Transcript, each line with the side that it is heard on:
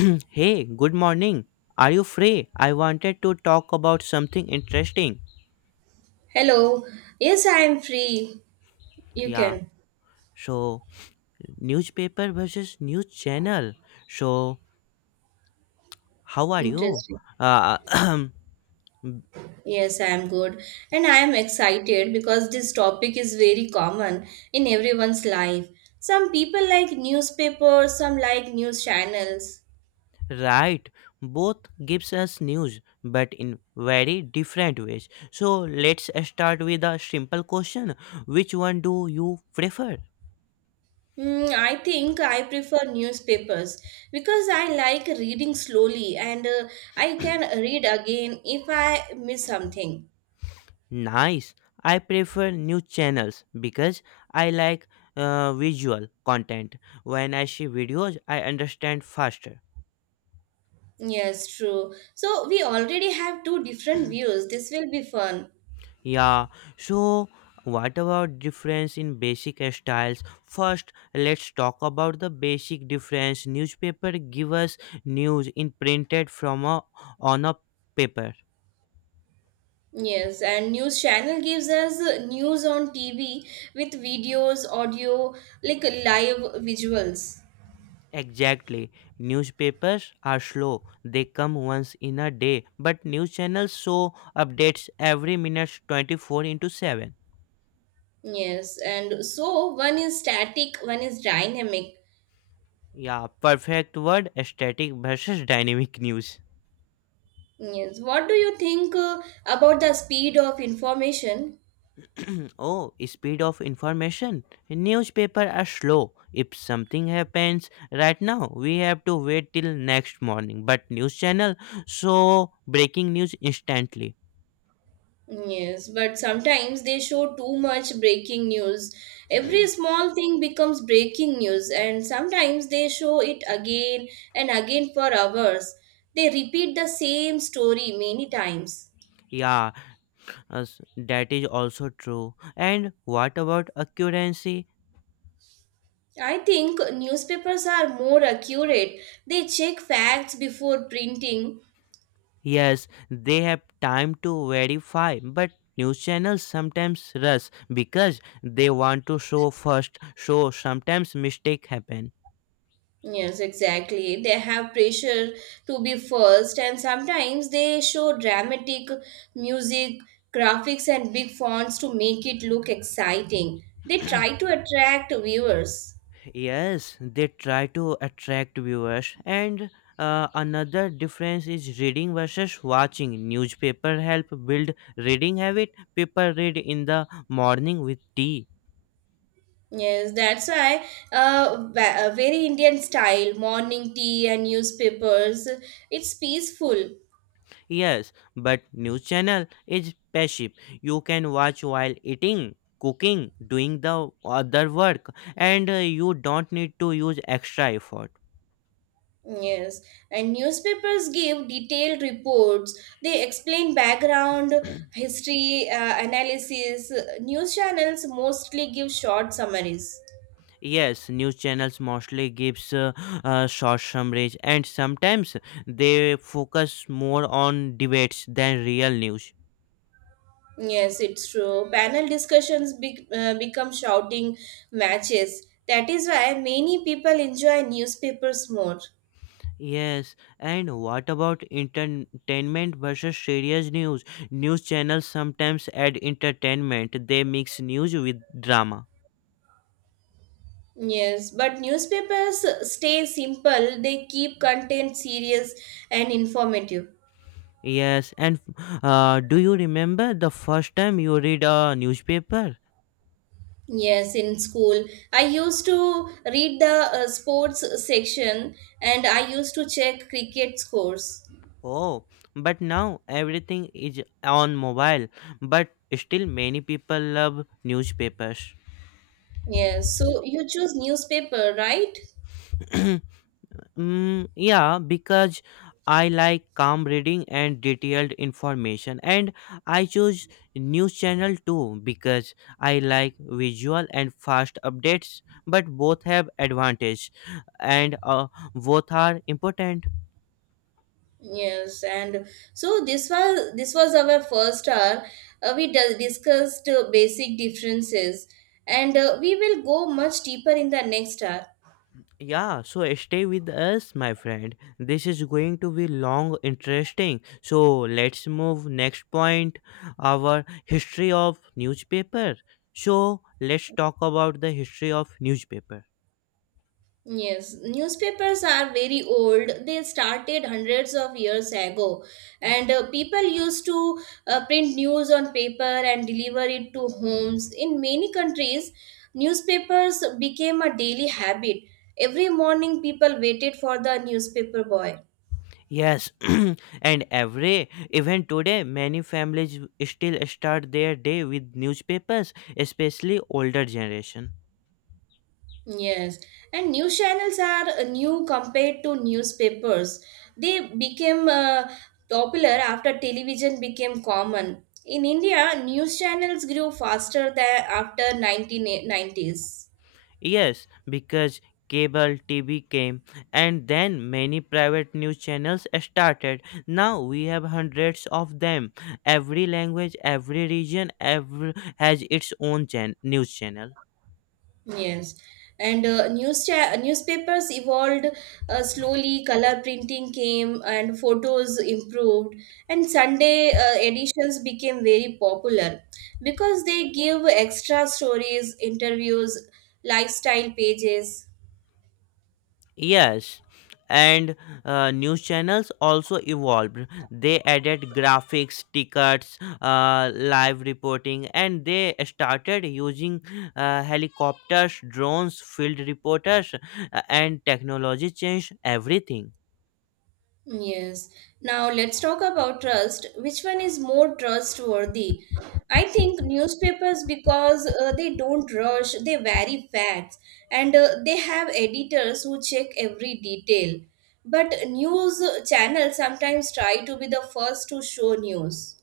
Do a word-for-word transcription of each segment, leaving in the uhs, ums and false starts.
left: Hey, good morning. Are you free? I wanted to talk about something interesting.
right: Hello. Yes, I am free. You
left: Yeah.
right: can.
left: So, newspaper versus news channel. So, how are you?
right: Interesting.
left: Uh,
right: Yes, I am good. And I am excited because this topic is very common in everyone's life. Some people like newspapers, some like news channels.
left: right. Both gives us news, but in very different ways. So, let's start with a simple question. Which one do you prefer?
right: Hmm, I think I prefer newspapers because I like reading slowly and uh, I can read again if I miss something.
left: Nice. I prefer news channels because I like uh, visual content. When I see videos, I understand faster.
right: Yes, true. So we already have two different views. This will be fun.
left: Yeah. So, what about difference in basic styles? First, let's talk about the basic difference. Newspaper give us news in printed from a on a paper.
right: Yes, and news channel gives us uh, news on T V with videos, audio, like live visuals.
left: Exactly. Newspapers are slow. They come once in a day, but news channels show updates every minute twenty-four into seven.
right: Yes, and so one is static, one is dynamic.
left: Yeah, perfect word static versus dynamic news.
right: Yes, what do you think uh, about the speed of information?
left: Oh, speed of information. Newspaper are slow. If something happens right now, we have to wait till next morning. But news channel show breaking news instantly.
right: Yes, but sometimes they show too much breaking news. Every small thing becomes breaking news, and sometimes they show it again and again for hours. They repeat the same story many times.
left: Yeah, Yes, that is also true. And what about accuracy?
right: I think newspapers are more accurate. They check facts before printing.
left: Yes, they have time to verify, but news channels sometimes rush because they want to show first, so sometimes mistake happen.
right: Yes, exactly. They have pressure to be first, and sometimes they show dramatic music, graphics, and big fonts to make it look exciting. They try to attract viewers.
left: Yes, they try to attract viewers and uh, another difference is reading versus watching. Newspaper help build reading habit. People read in the morning with tea.
right: Yes, that's why uh, va- a very Indian style morning tea and newspapers. It's peaceful.
left: Yes, but news channel is passive. You can watch while eating, cooking, doing the other work, and uh, you don't need to use extra effort.
right: Yes, and newspapers give detailed reports. They explain background, history, uh, analysis. News channels mostly give short summaries.
left: Yes, news channels mostly gives uh, uh, short summaries, and sometimes they focus more on debates than real news.
right: Yes, it's true. Panel discussions be- uh, become shouting matches. That is why many people enjoy newspapers more.
left: Yes, and what about entertainment versus serious news? News channels sometimes add entertainment. They mix news with drama.
right: Yes, but newspapers stay simple. They keep content serious and informative.
left: Yes, and uh, do you remember the first time you read a newspaper?
right: Yes, in school, I used to read the uh, sports section and I used to check cricket scores.
left: Oh, but now everything is on mobile, but still many people love newspapers.
right: Yes, so you choose newspaper, right?
left: Mm, yeah, because I like calm reading and detailed information, and I choose news channel too because I like visual and fast updates, but both have advantage and uh, both are important.
right: Yes, and so this was this was our first hour. Uh, we d- discussed uh, basic differences, and uh, we will go much deeper in the next hour.
left: Yeah, so stay with us, my friend. This is going to be long, interesting. So let's move next point, our history of newspaper. So let's talk about the history of newspaper.
right: Yes, newspapers are very old. They started hundreds of years ago, and uh, people used to uh, print news on paper and deliver it to homes. In many countries, newspapers became a daily habit. Every morning, people waited for the newspaper boy.
left: Yes, and every even today, many families still start their day with newspapers, especially older generation.
right: Yes, and news channels are uh, new compared to newspapers. They became uh, popular after television became common. In India, news channels grew faster than after nineteen nineties.
left: Yes, because cable T V came and then many private news channels started. Now we have hundreds of them. Every language, every region every, has its own chan- news channel.
right: Yes, and uh, news cha- newspapers evolved uh, slowly. Color printing came, and photos improved. And Sunday uh, editions became very popular because they give extra stories, interviews, lifestyle pages.
left: Yes, and uh, news channels also evolved. They added graphics, tickets, uh, live reporting, and they started using uh, helicopters, drones, field reporters, uh, and technology changed everything.
right: Yes. Now let's talk about trust. Which one is more trustworthy? I think newspapers because uh, they don't rush, they vary facts, and uh, they have editors who check every detail. But news channels sometimes try to be the first to show news.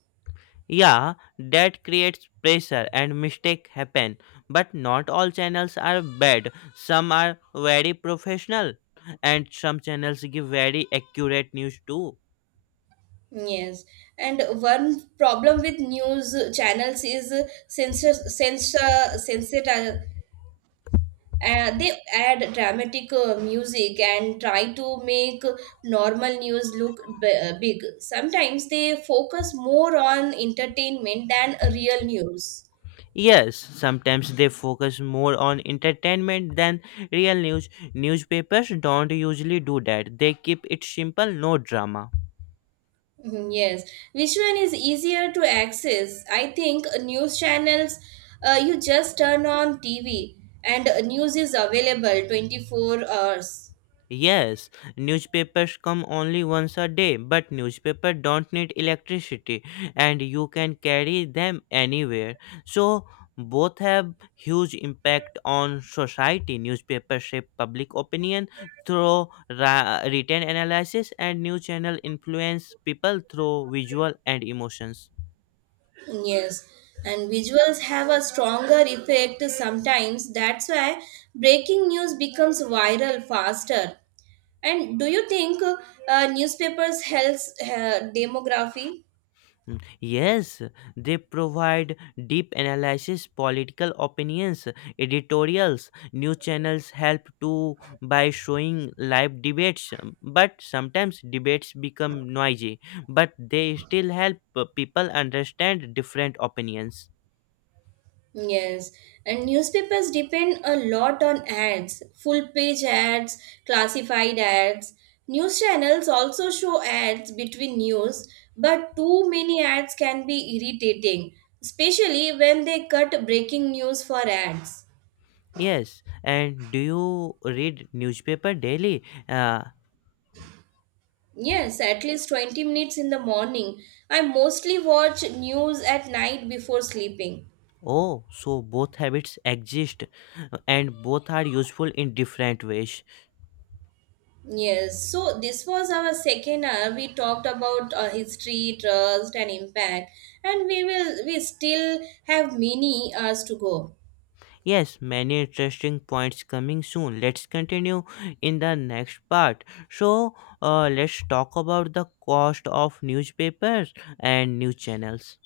left: Yeah, that creates pressure and mistake happen. But not all channels are bad. Some are very professional, and some channels give very accurate news too.
right: Yes, and one problem with news channels is sensor, sensor, uh, they add dramatic uh, music and try to make normal news look b- uh, big. Sometimes they focus more on entertainment than real news.
left: Yes, sometimes they focus more on entertainment than real news. Newspapers don't usually do that. They keep it simple, no drama.
right: Mhm, yes, which one is easier to access? I think uh, news channels, uh, you just turn on T V and uh, news is available twenty-four hours.
left: Yes, newspapers come only once a day, but newspaper don't need electricity and you can carry them anywhere. So both have huge impact on society. Newspaper shape public opinion through ra- written analysis and new channel influence people through visual and emotions.
right: Yes, and visuals have a stronger effect sometimes. That's why breaking news becomes viral faster. And do you think uh, newspapers helps uh, demography?
left: Mm, Yes, they provide deep analysis, political opinions, editorials. New channels help too by showing live debates, um, but sometimes debates become noisy, but they still help uh, people understand different opinions.
right: Yes, and newspapers depend a lot on ads, full page ads, classified ads. News channels also show ads between news, but too many ads can be irritating, especially when they cut breaking news for ads.
left: Yes, and do you read newspaper daily? Uh,
right: Yes, at least twenty minutes in the morning. I mostly watch news at night before sleeping.
left: oh, so both habits exist uh, and both are useful in different ways.
right: Yes, so this was our second hour. We talked about uh, history, trust, and impact, and we will we still have many hours to go.
left: Yes, many interesting points coming soon. Let's continue in the next part. So, uh, let's talk about the cost of newspapers and news channels.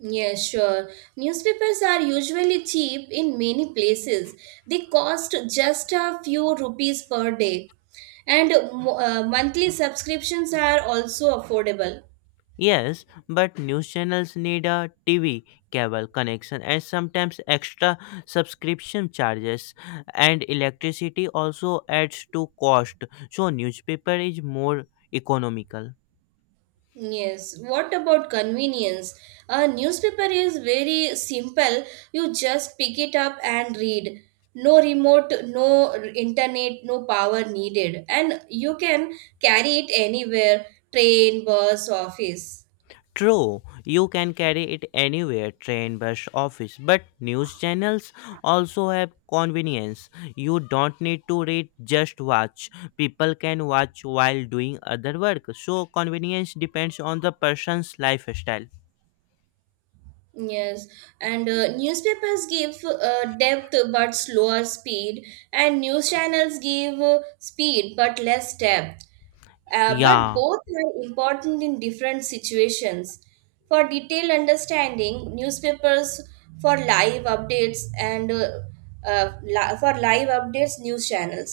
right: Yes, sure. Newspapers are usually cheap in many places. They cost just a few rupees per day, and mo- uh, monthly subscriptions are also affordable.
left: Yes, but news channels need a T V, cable connection, and sometimes extra subscription charges. And electricity also adds to cost. So, newspaper is more economical.
right: Yes, what about convenience? A newspaper is very simple. You just pick it up and read. No remote, no internet, no power needed. And you can carry it anywhere, train, bus, office.
left: True, you can carry it anywhere train, bus, office. But news channels also have convenience. You don't need to read, just watch. People can watch while doing other work. So, convenience depends on the person's lifestyle.
right: Yes, and uh, newspapers give uh, depth but slower speed, and news channels give uh, speed but less depth. Uh, but
left: Yeah.
right: both are important in different situations. For detailed understanding, newspapers, for live updates and uh, uh, li- for live updates, news channels.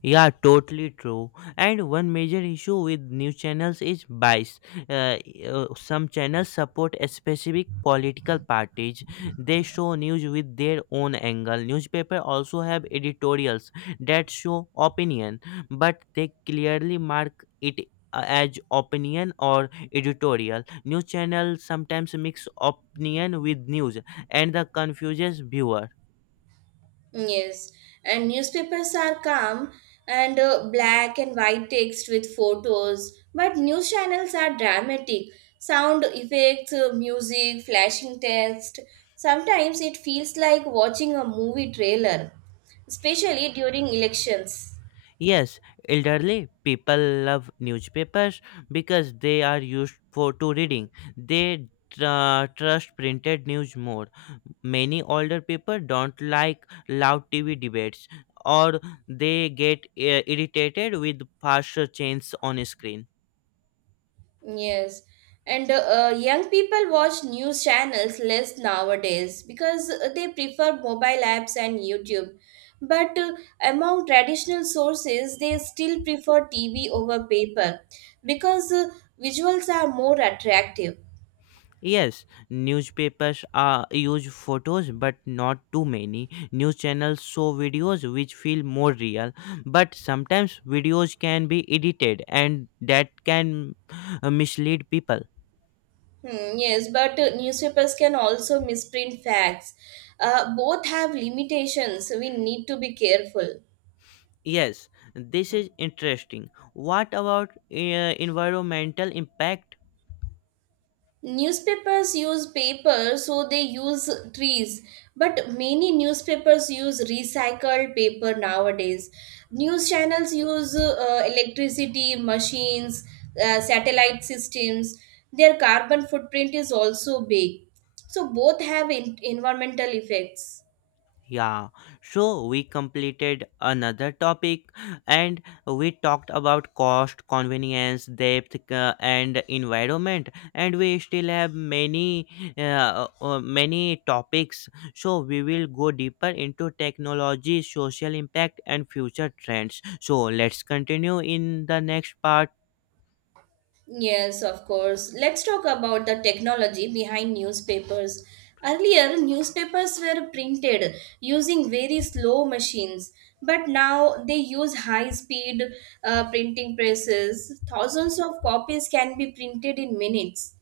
left: Yeah, totally true. And one major issue with news channels is bias. Uh, uh, some channels support a specific political parties. They show news with their own angle. Newspaper also have editorials that show opinion, but they clearly mark it uh, as opinion or editorial. News channels sometimes mix opinion with news, and the confuses viewer.
right: Yes, and newspapers are calm and uh, black and white text with photos, but news channels are dramatic. Sound effects, uh, music, flashing text. Sometimes it feels like watching a movie trailer, especially during elections.
left: Yes, elderly people love newspapers because they are used for to reading. They tr- uh, trust printed news more. Many older people don't like loud T V debates or they get uh, irritated with faster changes on screen.
right: Yes, and uh, young people watch news channels less nowadays because they prefer mobile apps and YouTube. But uh, among traditional sources, they still prefer T V over paper because uh, visuals are more attractive.
left: Yes, newspapers are use photos but not too many. News channels show videos which feel more real, but sometimes videos can be edited and that can uh, mislead people.
right: Hmm, yes, but uh, newspapers can also misprint facts. Uh, both have limitations, so we need to be careful.
left: Yes, this is interesting. What about uh, environmental impact.
right: Newspapers use paper, so they use trees, but many newspapers use recycled paper nowadays. News channels use uh, electricity machines, uh, satellite systems. Their carbon footprint is also big, so both have en- environmental effects.
left: Yeah, so we completed another topic and we talked about cost, convenience, depth, uh, and environment, and we still have many uh, uh, many topics. So we will go deeper into technology, social impact, and future trends. So let's continue in the next part.
right: Yes, of course. Let's talk about the technology behind newspapers. Earlier, newspapers were printed using very slow machines, but now they use high speed uh, printing presses. Thousands of copies can be printed in minutes.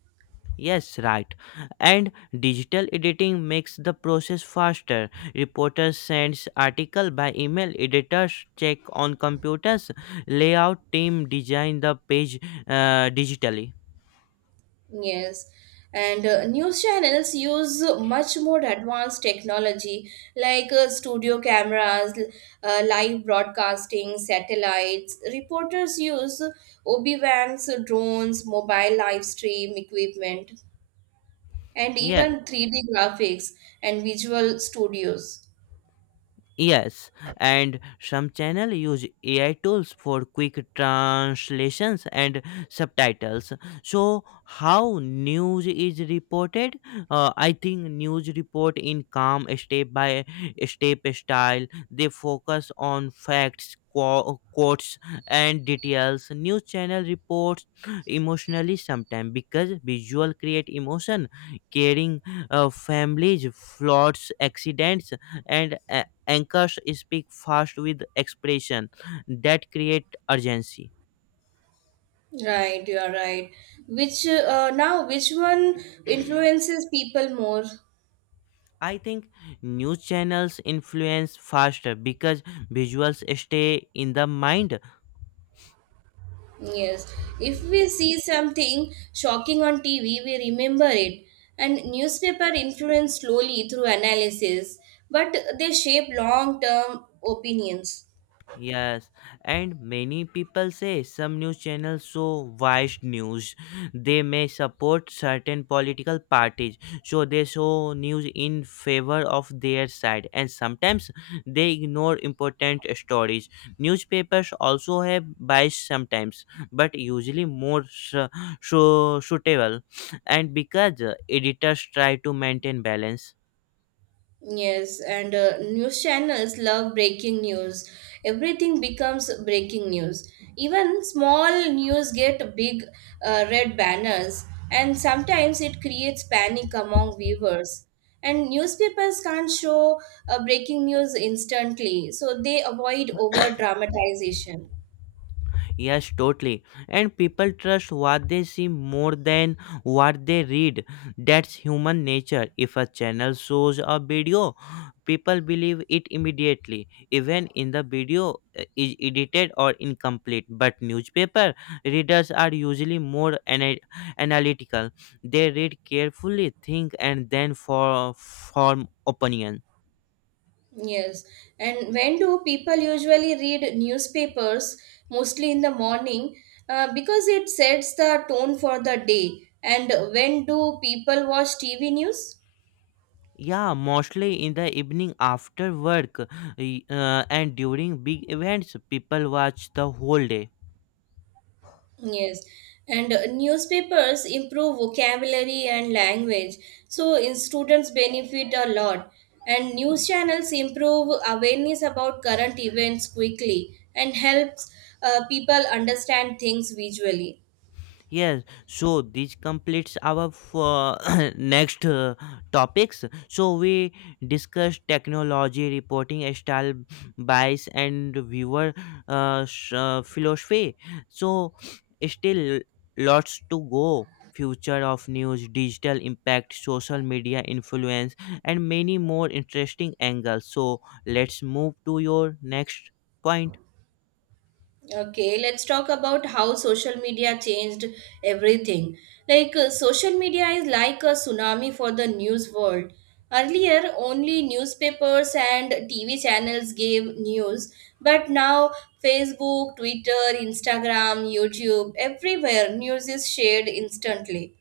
left: Yes, right. And digital editing makes the process faster. Reporter sends article by email, editors check on computers, layout team design the page uh, digitally.
right: Yes, and uh, news channels use much more advanced technology like uh, studio cameras, l- uh, live broadcasting, satellites. Reporters use O B-Vans, drones, mobile live stream equipment, and
left: Yes.
right: even three D graphics and visual studios.
left: Yes, and some channel use A I tools for quick translations and subtitles. So how news is reported? Uh, I think news report in calm step by step style. They focus on facts, qu- quotes, and details. News channel reports emotionally sometimes because visual create emotion, caring uh, families, floods, accidents, and uh, anchors speak fast with expression that create urgency.
right: Right, you are right. Which uh, now, which one influences people more?
left: I think news channels influence faster because visuals stay in the mind.
right: Yes, if we see something shocking on T V, we remember it. And newspaper influence slowly through analysis, but they shape long term opinions.
left: Yes, and many people say some news channels show biased news. They may support certain political parties, so they show news in favor of their side, and sometimes they ignore important stories. Newspapers also have bias sometimes, but usually more su- su- suitable, and because uh, editors try to maintain balance.
right: Yes, and uh, news channels love breaking news. Everything becomes breaking news. Even small news get big uh, red banners, and sometimes it creates panic among viewers. And newspapers can't show uh, breaking news instantly, so they avoid over dramatization.
left: Yes, totally. And people trust what they see more than what they read. That's human nature. If a channel shows a video, people believe it immediately, even in the video uh, is edited or incomplete. But newspaper readers are usually more ana- analytical. They read carefully, think, and then for form opinions.
right: Yes. And when do people usually read newspapers? Mostly in the morning, uh, because it sets the tone for the day. And when do people watch T V news?
left: Yeah, mostly in the evening after work y- uh, and during big events, people watch the whole day.
right: Yes. And uh, newspapers improve vocabulary and language. So in students benefit a lot. And news channels improve awareness about current events quickly and helps uh, people understand things visually.
left: Yes, so this completes our f- uh, next uh, topics. So we discussed technology, reporting style, bias, and viewer uh, sh- uh, philosophy. So still lots to go. Future of news, digital impact, social media influence, and many more interesting angles. So let's move to your next point.
right: Okay, let's talk about how social media changed everything. Like, uh, social media is like a tsunami for the news world. Earlier, only newspapers and T V channels gave news, but now Facebook, Twitter, Instagram, YouTube, everywhere news is shared instantly.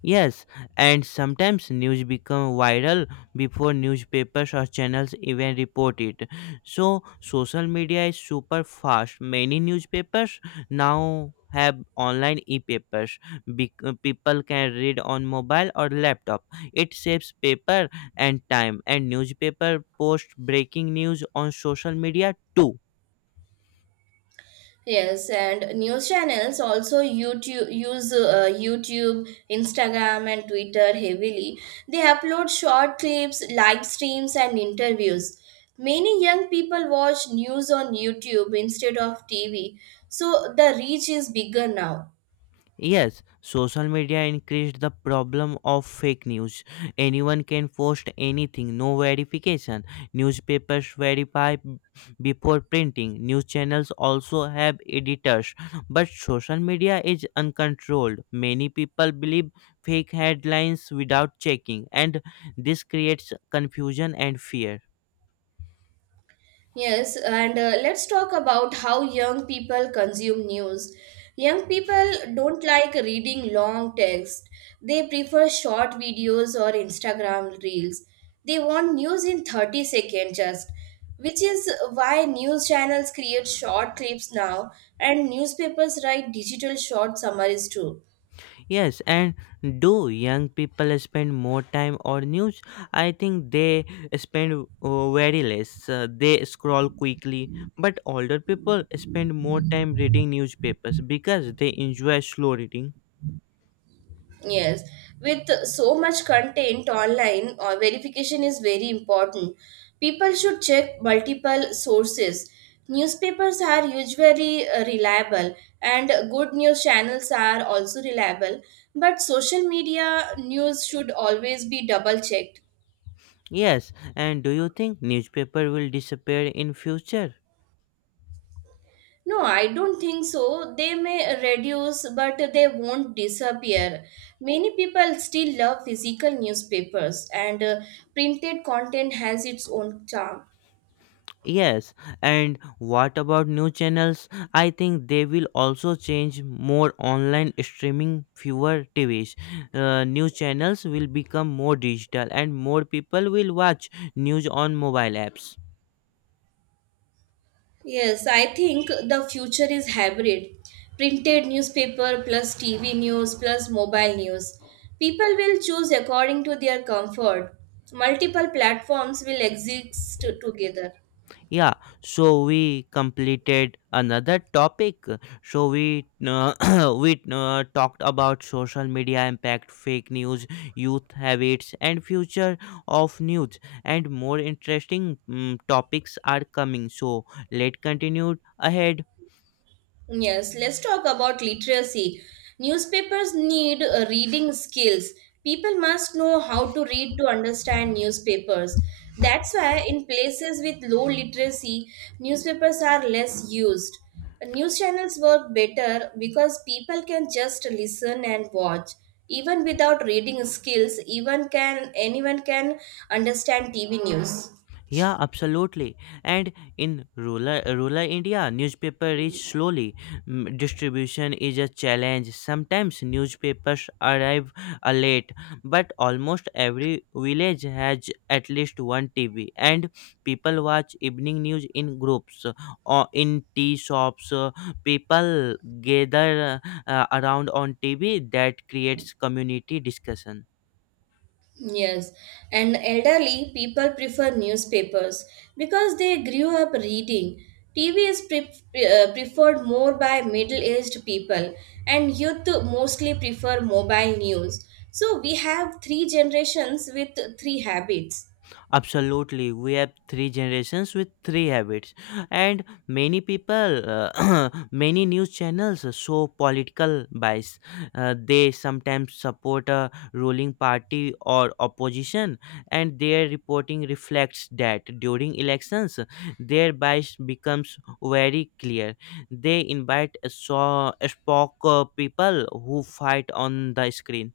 left: Yes, and sometimes news become viral before newspapers or channels even report it. So social media is super fast. Many newspapers now have online e-papers. Bec- uh, people can read on mobile or laptop. It saves paper and time. And newspaper post breaking news on social media too.
right: Yes, and news channels also YouTube use uh, YouTube, Instagram, and Twitter heavily. They upload short clips, live streams, and interviews. Many young people watch news on YouTube instead of T V, so the reach is bigger now.
left: Yes, social media increased the problem of fake news. Anyone can post anything, no verification. Newspapers verify b- before printing. News channels also have editors. But social media is uncontrolled. Many people believe fake headlines without checking, and this creates confusion and fear.
right: Yes, and uh, let's talk about how young people consume news. Young people don't like reading long text. They prefer short videos or Instagram reels. They want news in thirty seconds just, which is why news channels create short clips now and newspapers write digital short summaries too.
left: Yes, and do young people spend more time on news? I think they spend uh, very less. Uh, they scroll quickly, but older people spend more time reading newspapers because they enjoy slow reading.
right: Yes, with so much content online, uh, verification is very important. People should check multiple sources. Newspapers are usually uh, reliable, and good news channels are also reliable. But social media news should always be double checked.
left: Yes, and do you think newspaper will disappear in future?
right: No, I don't think so. They may reduce, but they won't disappear. Many people still love physical newspapers, and uh, printed content has its own charm.
left: Yes, and what about new channels? I think they will also change more online streaming, fewer T Vs. Uh, new channels will become more digital, and more people will watch news on mobile apps.
right: Yes, I think the future is hybrid. Printed newspaper plus T V news plus mobile news. People will choose according to their comfort. Multiple platforms will exist together.
left: Yeah, so we completed another topic. So we uh, we uh, talked about social media impact, fake news, youth habits, and future of news. And more interesting mm topics are coming. So let continue ahead.
right: Yes, let's talk about literacy. Newspapers need uh, reading skills. People must know how to read to understand newspapers. That's why, in places with low literacy, newspapers are less used. News channels work better because people can just listen and watch. Even without reading skills, even can anyone can understand T V news.
left: Yeah, absolutely. And in rural rural India, newspaper reach slowly. Mm, Distribution is a challenge. Sometimes newspapers arrive uh, late, but almost every village has at least one T V, and people watch evening news in groups or in tea shops. uh, People gather uh, around on T V. That creates community discussion.
right: Yes, and elderly people prefer newspapers because they grew up reading. T V is pre- pre- uh, preferred more by middle aged people, and youth mostly prefer mobile news. So we have three generations with three habits.
left: Absolutely, we have three generations with three habits, and many people, uh, many news channels show political bias. Uh, they sometimes support a ruling party or opposition, and their reporting reflects that during elections, their bias becomes very clear. They invite so spoke uh, people who fight on the screen.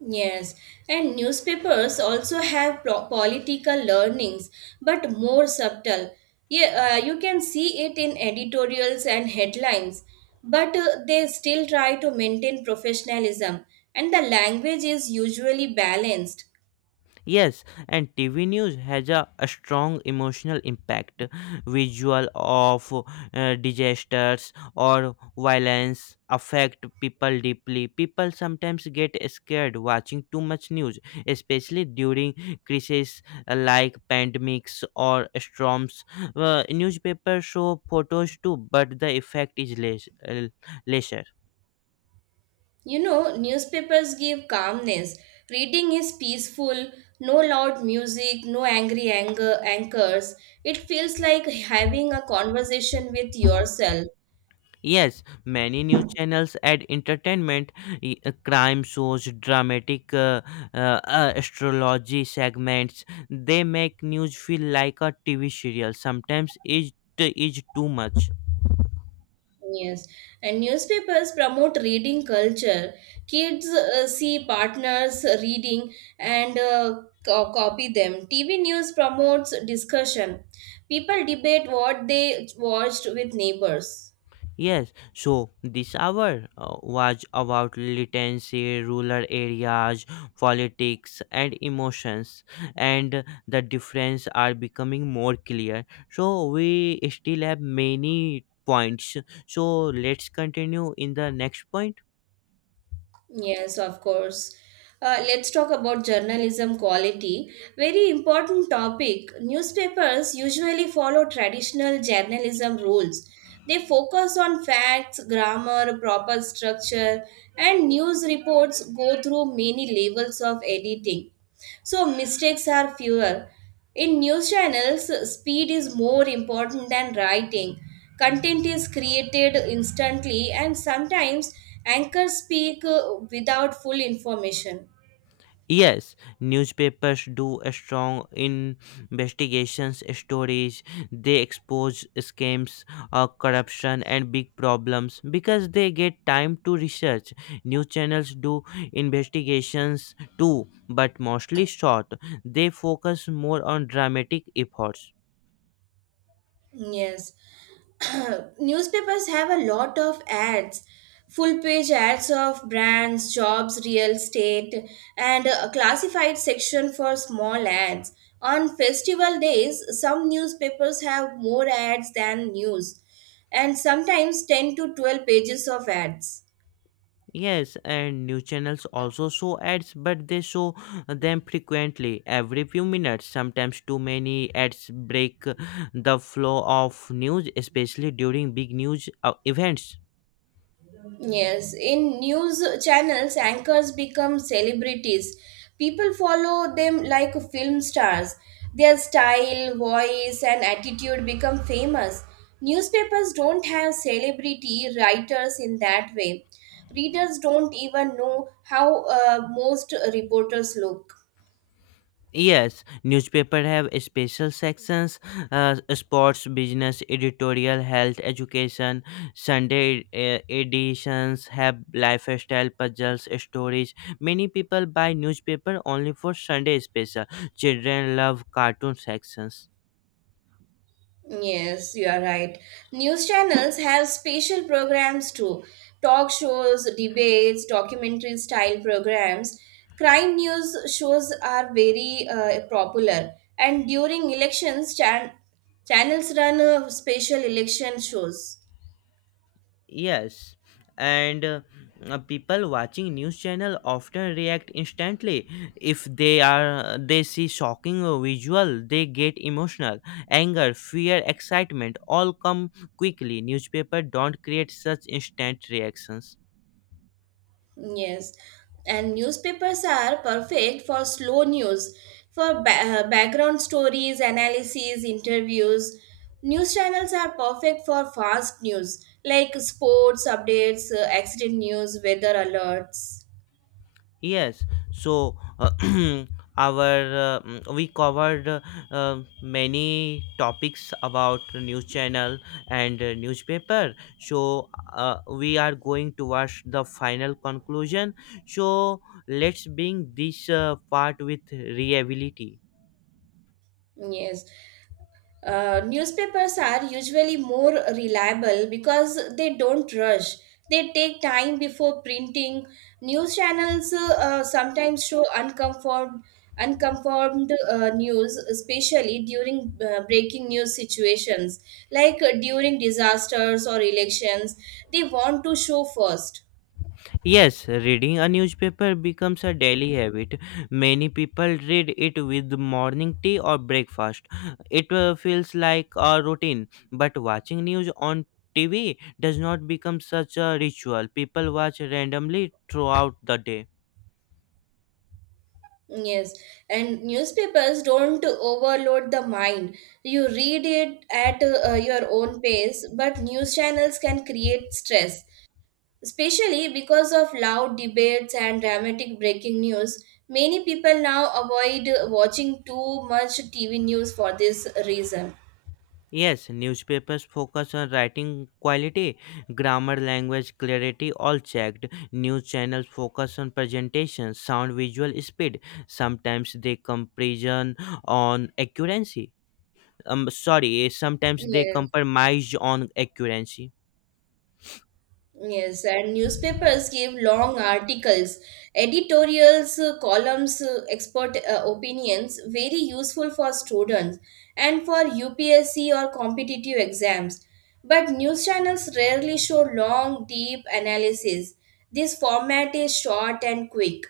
right: Yes, and newspapers also have pro- political learnings, but more subtle. Yeah, uh, you can see it in editorials and headlines, but uh, they still try to maintain professionalism, and the language is usually balanced.
left: Yes, and T V news has a, a strong emotional impact. Visual of uh, disasters or violence affect people deeply. People sometimes get scared watching too much news, especially during crises uh, like pandemics or storms. Uh, newspapers show photos too, but the effect is less, uh, lesser.
right: You know, newspapers give calmness. Reading is peaceful, no loud music, no angry anger anchors. It feels like having a conversation with yourself.
left: Yes, many news channels add entertainment, y- uh, crime shows, dramatic uh, uh, uh, astrology segments. They make news feel like a T V serial. Sometimes it is too much.
right: Yes, and newspapers promote reading culture. Kids uh, see partners reading and uh, co- copy them. T V news promotes discussion. People debate what they watched with neighbors.
left: Yes, so this hour uh, was about militancy, rural areas, politics, and emotions, and the difference are becoming more clear. So we still have many points. So let's continue in the next point.
right: Yes, of course. Uh, let's talk about journalism quality. Very important topic. Newspapers usually follow traditional journalism rules. They focus on facts, grammar, proper structure, and news reports go through many levels of editing. So mistakes are fewer. In news channels, speed is more important than writing. Content is created instantly, and sometimes anchors speak uh, without full information.
left: Yes, newspapers do a strong investigations stories. They expose scams, uh, corruption, and big problems because they get time to research. News channels do investigations too, but mostly short. They focus more on dramatic efforts.
right: Yes. Newspapers have a lot of ads, full page ads of brands, jobs, real estate, and a classified section for small ads. On festival days, some newspapers have more ads than news, and sometimes ten to twelve pages of ads.
left: Yes, and new channels also show ads, but they show them frequently, every few minutes. Sometimes too many ads break the flow of news, especially during big news uh, events.
right: Yes, in news channels, anchors become celebrities. People follow them like film stars. Their style, voice, and attitude become famous. Newspapers don't have celebrity writers in that way. Readers don't even know how uh, most reporters look.
left: Yes, newspaper have special sections, uh, sports, business, editorial, health, education. Sunday uh, editions have lifestyle, puzzles, stories. Many people buy newspaper only for Sunday special. Children love cartoon sections.
right: Yes, you are right. News channels have special programs too, talk shows, debates, documentary style programs. Crime news shows are very uh, popular, and during elections, chan- channels run uh, special election shows.
left: Yes, and uh, uh, people watching news channel often react instantly. If they are uh, they see shocking uh, visual, they get emotional. Anger, fear, excitement all come quickly. Newspaper don't create such instant reactions.
right: Yes, and newspapers are perfect for slow news, for ba- uh, background stories, analyses, interviews. News channels are perfect for fast news like sports updates, uh, accident news, weather alerts.
left: Yes, so uh, our uh, mm, we covered uh, uh, many topics about news channel and uh, newspaper. So uh, we are going towards the final conclusion. So let's bring this uh, part with reliability.
right: Yes. Uh, newspapers are usually more reliable because they don't rush. They take time before printing. News channels uh, uh, sometimes show unconfirmed, unconfirmed uh, news, especially during uh, breaking news situations, like uh, during disasters or elections. They want to show first.
left: Yes, reading a newspaper becomes a daily habit. Many people read it with morning tea or breakfast. It uh, feels like a routine, but watching news on T V does not become such a ritual. People watch randomly throughout the day.
right: Yes, and newspapers don't overload the mind. You read it at uh, your own pace, but news channels can create stress, especially because of loud debates and dramatic breaking news. Many people now avoid watching too much T V news for this reason.
left: Yes, newspapers focus on writing quality, grammar, language, clarity, all checked. News channels focus on presentation, sound, visual speed. Sometimes they comparison on accuracy. Um sorry sometimes they
right: Yes.
left: compromise on accuracy.
right: Yes, and newspapers gave long articles, editorials, uh, columns, uh, expert uh, opinions, very useful for students and for U P S C or competitive exams. But news channels rarely show long, deep analysis. This format is short and quick.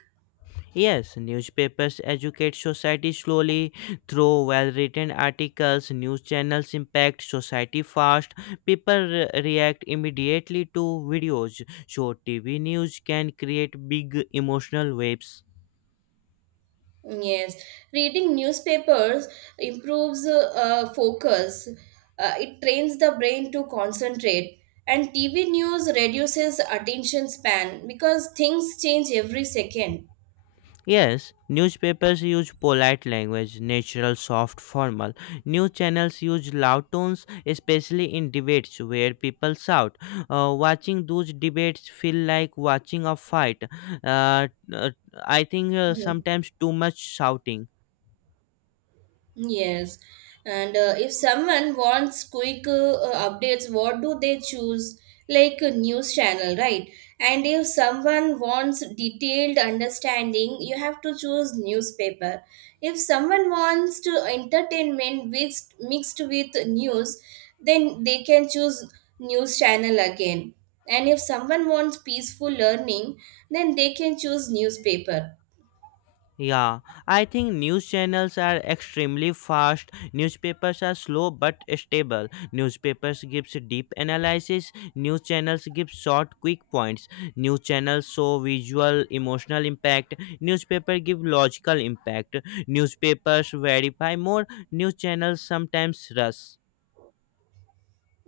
left: Yes, newspapers educate society slowly through well written articles. News channels impact society fast. People re- react immediately to videos, so TV news can create big emotional waves.
right: Yes, reading newspapers improves uh, uh, focus. Uh, it trains the brain to concentrate. And T V news reduces attention span because things change every second.
left: Yes, newspapers use polite language, natural, soft, formal. News channels use loud tones, especially in debates where people shout. Uh, watching those debates feel like watching a fight. Uh, uh, I think uh, sometimes too much shouting.
right: Yes, and uh, if someone wants quick uh, uh, updates, what do they choose? Like a news channel, right? And if someone wants detailed understanding, you have to choose newspaper. If someone wants to entertainment mixed mixed with news, then they can choose news channel again. And if someone wants peaceful learning, then they can choose newspaper.
left: Yeah, I think news channels are extremely fast. Newspapers are slow but stable. Newspapers gives deep analysis. News channels give short, quick points. News channels show visual, emotional impact. Newspaper give logical impact. Newspapers verify more. News channels sometimes rush.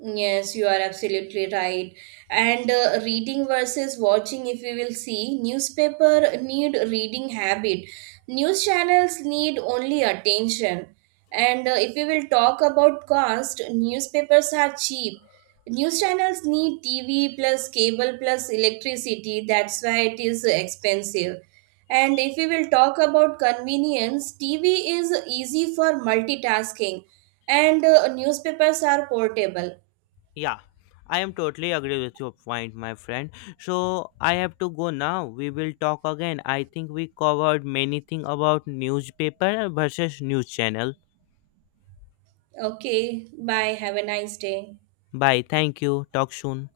right: Yes, you are absolutely right. And uh, reading versus watching, if we will see, newspaper need reading habit. News channels need only attention. And uh, if we will talk about cost, newspapers are cheap. News channels need T V plus cable plus electricity. That's why it is expensive. And if we will talk about convenience, T V is easy for multitasking, and uh, newspapers are portable.
left: Yeah, I am totally agree with your point, my friend. So I have to go now. We will talk again. I think we covered many thing about newspaper versus news channel.
right: Okay, bye. Have a nice day.
left: Bye. Thank you. Talk soon.